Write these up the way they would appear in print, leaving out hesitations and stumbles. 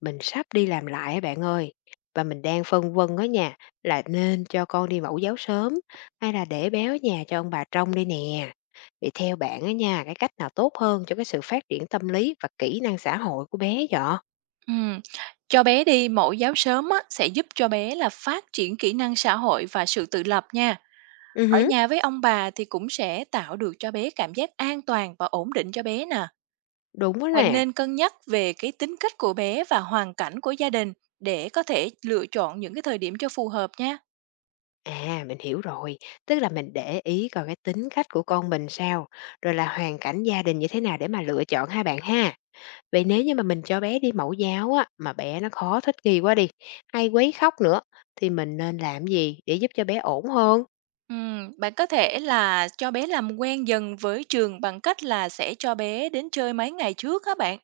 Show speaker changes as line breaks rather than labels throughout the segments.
Mình sắp đi làm lại á bạn ơi, và mình đang phân vân á nha, là nên cho con đi mẫu giáo sớm hay là để bé ở nhà cho ông bà trông đây nè. Vậy theo bạn ở nhà cái cách nào tốt hơn cho cái sự phát triển tâm lý và kỹ năng xã hội của bé vậy?
Ừm, cho bé đi mẫu giáo sớm á, sẽ giúp cho bé là phát triển kỹ năng xã hội và sự tự lập nha.
Ừ
Ở
hứ,
nhà với ông bà thì cũng sẽ tạo được cho bé cảm giác an toàn và ổn định cho bé nè.
đúng đó
Bạn
nè.
nên cân nhắc về cái tính cách của bé và hoàn cảnh của gia đình để có thể lựa chọn những cái thời điểm cho phù hợp nha.
À, mình hiểu rồi, tức là mình để ý coi cái tính cách của con mình sao, rồi là hoàn cảnh gia đình như thế nào để mà lựa chọn hai bạn ha. Vậy nếu như mà mình cho bé đi mẫu giáo á, mà bé nó khó thích nghi quá đi, hay quấy khóc nữa, thì mình nên làm gì để giúp cho bé ổn hơn?
Bạn có thể là cho bé làm quen dần với trường bằng cách là sẽ cho bé đến chơi mấy ngày trước các bạn.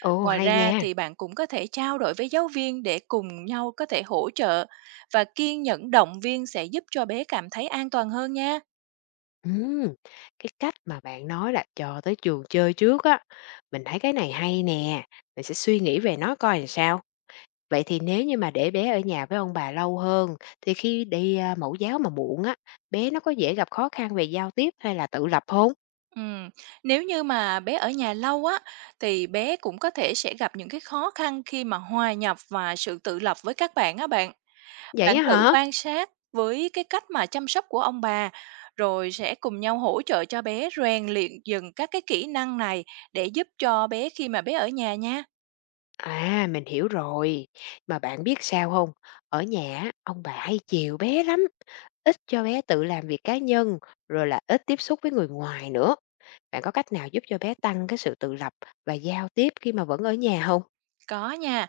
Ồ,
Ngoài
hay
ra
nha.
thì bạn cũng có thể trao đổi với giáo viên để cùng nhau có thể hỗ trợ, và kiên nhẫn động viên sẽ giúp cho bé cảm thấy an toàn hơn nha.
Ừm, cái cách mà bạn nói là cho tới trường chơi trước á, mình thấy cái này hay nè, mình sẽ suy nghĩ về nó coi làm sao. Vậy thì nếu như mà để bé ở nhà với ông bà lâu hơn, thì khi mẫu giáo mà muộn á, bé nó có dễ gặp khó khăn về giao tiếp hay là tự lập không?
Ừm, Nếu như mà bé ở nhà lâu á thì bé cũng có thể sẽ gặp những cái khó khăn khi mà hòa nhập và sự tự lập với các bạn á bạn.
Vậy
Bạn
á
thử
hả?
quan sát với cái cách mà chăm sóc của ông bà, rồi sẽ cùng nhau hỗ trợ cho bé rèn luyện dần các cái kỹ năng này để giúp cho bé khi mà bé ở nhà nha.
À, mình hiểu rồi. Mà bạn biết sao không? Ở nhà á, ông bà hay chiều bé lắm, ít cho bé tự làm việc cá nhân, rồi là ít tiếp xúc với người ngoài nữa. Bạn có cách nào giúp cho bé tăng cái sự tự lập và giao tiếp khi mà vẫn ở nhà không?
Có nha.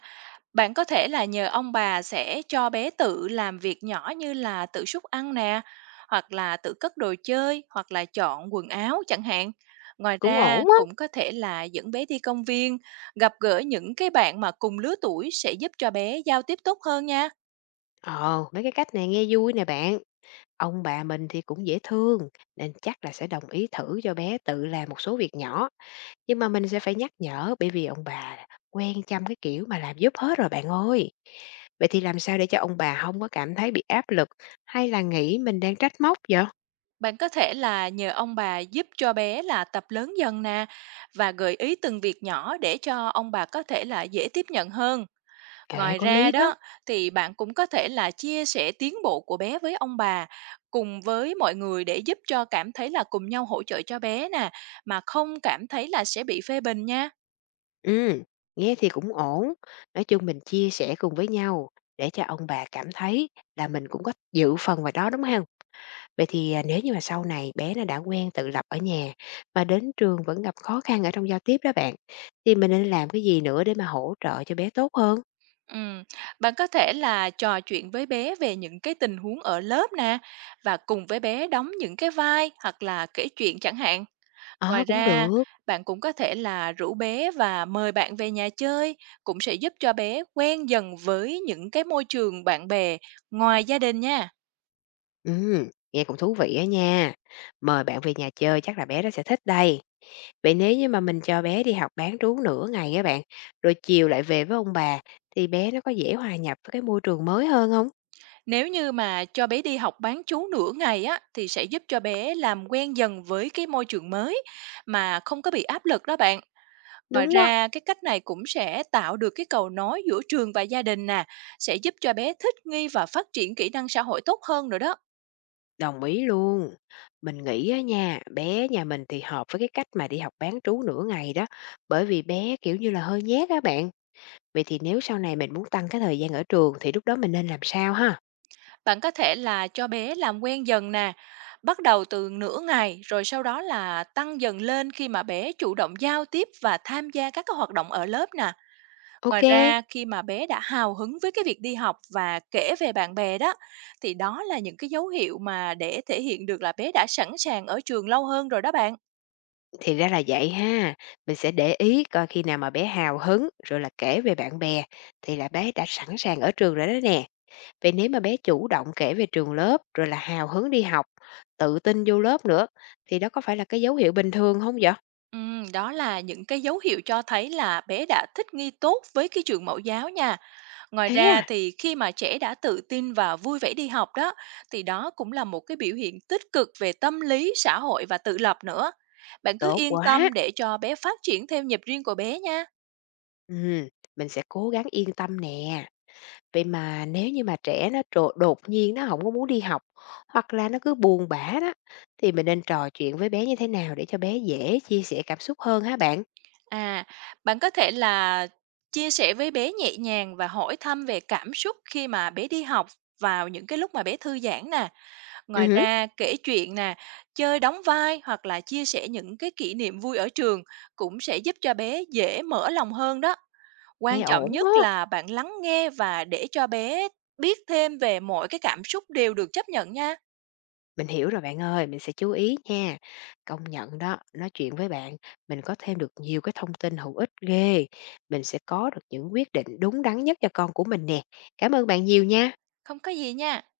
Bạn có thể là nhờ ông bà sẽ cho bé tự làm việc nhỏ như là tự xúc ăn nè, hoặc là tự cất đồ chơi, hoặc là chọn quần áo chẳng hạn. Ngoài
Cũng ổn
ra
á.
cũng có thể là dẫn bé đi công viên, gặp gỡ những cái bạn mà cùng lứa tuổi sẽ giúp cho bé giao tiếp tốt hơn nha.
Ờ, mấy cái cách này nghe vui nè bạn. Ông bà mình thì cũng dễ thương, nên chắc là sẽ đồng ý thử cho bé tự làm một số việc nhỏ, nhưng mà mình sẽ phải nhắc nhở bởi vì ông bà quen chăm cái kiểu mà làm giúp hết rồi bạn ơi. Vậy thì làm sao để cho ông bà không có cảm thấy bị áp lực, hay là nghĩ mình đang trách móc vậy?
Bạn có thể là nhờ ông bà giúp cho bé là tập lớn dần nè, và gợi ý từng việc nhỏ để cho ông bà có thể là dễ tiếp nhận hơn.
Kệ,
Ngoài
có
ra
lý đó.
đó, thì bạn cũng có thể là chia sẻ tiến bộ của bé với ông bà, cùng với mọi người để giúp cho cảm thấy là cùng nhau hỗ trợ cho bé nè, mà không cảm thấy là sẽ bị phê bình nha.
Ừm, Nghe thì cũng ổn. Nói chung mình chia sẻ cùng với nhau để cho ông bà cảm thấy là mình cũng có dự phần vào đó, đúng không? Vậy thì, à, nếu như mà sau này bé nó đã quen tự lập ở nhà, mà đến trường vẫn gặp khó khăn ở trong giao tiếp đó bạn, thì mình nên làm cái gì nữa để mà hỗ trợ cho bé tốt hơn?
Ừm, bạn có thể là trò chuyện với bé về những cái tình huống ở lớp nè, và cùng với bé đóng những cái vai hoặc là kể chuyện chẳng hạn. Ngoài
Ờ, cũng
ra,
được.
bạn cũng có thể là rủ bé và mời bạn về nhà chơi, cũng sẽ giúp cho bé quen dần với những cái môi trường bạn bè ngoài gia đình nha.
Ừm, Nghe cũng thú vị á nha. Mời bạn về nhà chơi chắc là bé nó sẽ thích đây. Vậy nếu như mà mình cho bé đi học bán trú nửa ngày các bạn, rồi chiều lại về với ông bà thì bé nó có dễ hòa nhập với cái môi trường mới hơn không?
Nếu như mà cho bé đi học bán trú nửa ngày á thì sẽ giúp cho bé làm quen dần với cái môi trường mới mà không có bị áp lực đó bạn. Ngoài
Đúng á.
ra cái cách này cũng sẽ tạo được cái cầu nối giữa trường và gia đình nè, sẽ giúp cho bé thích nghi và phát triển kỹ năng xã hội tốt hơn nữa đó.
Đồng ý luôn. Mình nghĩ á nha, bé nhà mình thì hợp với cái cách mà đi học bán trú nửa ngày đó, bởi vì bé, kiểu như là, hơi nhát các bạn. Vậy thì nếu sau này mình muốn tăng cái thời gian ở trường thì lúc đó mình nên làm sao ha?
Bạn có thể là cho bé làm quen dần nè, bắt đầu từ nửa ngày rồi sau đó là tăng dần lên khi mà bé chủ động giao tiếp và tham gia các cái hoạt động ở lớp nè.
Ok,
Ngoài ra khi mà bé đã hào hứng với cái việc đi học và kể về bạn bè đó, thì đó là những cái dấu hiệu mà để thể hiện được là bé đã sẵn sàng ở trường lâu hơn rồi đó bạn.
thì ra là vậy ha. Mình sẽ để ý coi khi nào mà bé hào hứng, rồi là kể về bạn bè thì là bé đã sẵn sàng ở trường rồi đó nè. Vậy nếu mà bé chủ động kể về trường lớp, rồi là hào hứng đi học, tự tin vô lớp nữa, thì đó có phải là cái dấu hiệu bình thường không vậy?
Đó là những cái dấu hiệu cho thấy là bé đã thích nghi tốt với cái trường mẫu giáo nha. Ngoài
Thế
ra
à?
thì khi mà trẻ đã tự tin và vui vẻ đi học đó, thì đó cũng là một cái biểu hiện tích cực về tâm lý, xã hội và tự lập nữa. Bạn cứ
Tốt
yên
quá!
tâm để cho bé phát triển theo nhịp riêng của bé nha.
Ừm, mình sẽ cố gắng yên tâm nè. Vậy mà nếu như mà trẻ nó trột đột nhiên nó không có muốn đi học, hoặc là nó cứ buồn bã đó, thì mình nên trò chuyện với bé như thế nào để cho bé dễ chia sẻ cảm xúc hơn hả bạn?
À, bạn có thể là chia sẻ với bé nhẹ nhàng và hỏi thăm về cảm xúc khi mà bé đi học vào những cái lúc mà bé thư giãn nè. Ngoài
Hứm,
ra kể chuyện nè, chơi đóng vai hoặc là chia sẻ những cái kỷ niệm vui ở trường cũng sẽ giúp cho bé dễ mở lòng hơn đó.
nghe
Quan trọng
ổn quá.
nhất là bạn lắng nghe và để cho bé biết thêm về mọi cái cảm xúc đều được chấp nhận nha.
Mình hiểu rồi bạn ơi, mình sẽ chú ý nha. Công nhận đó, nói chuyện với bạn, mình có thêm được nhiều cái thông tin hữu ích ghê. Mình sẽ có được những quyết định đúng đắn nhất cho con của mình nè. Cảm ơn bạn nhiều nha.
Không có gì nha.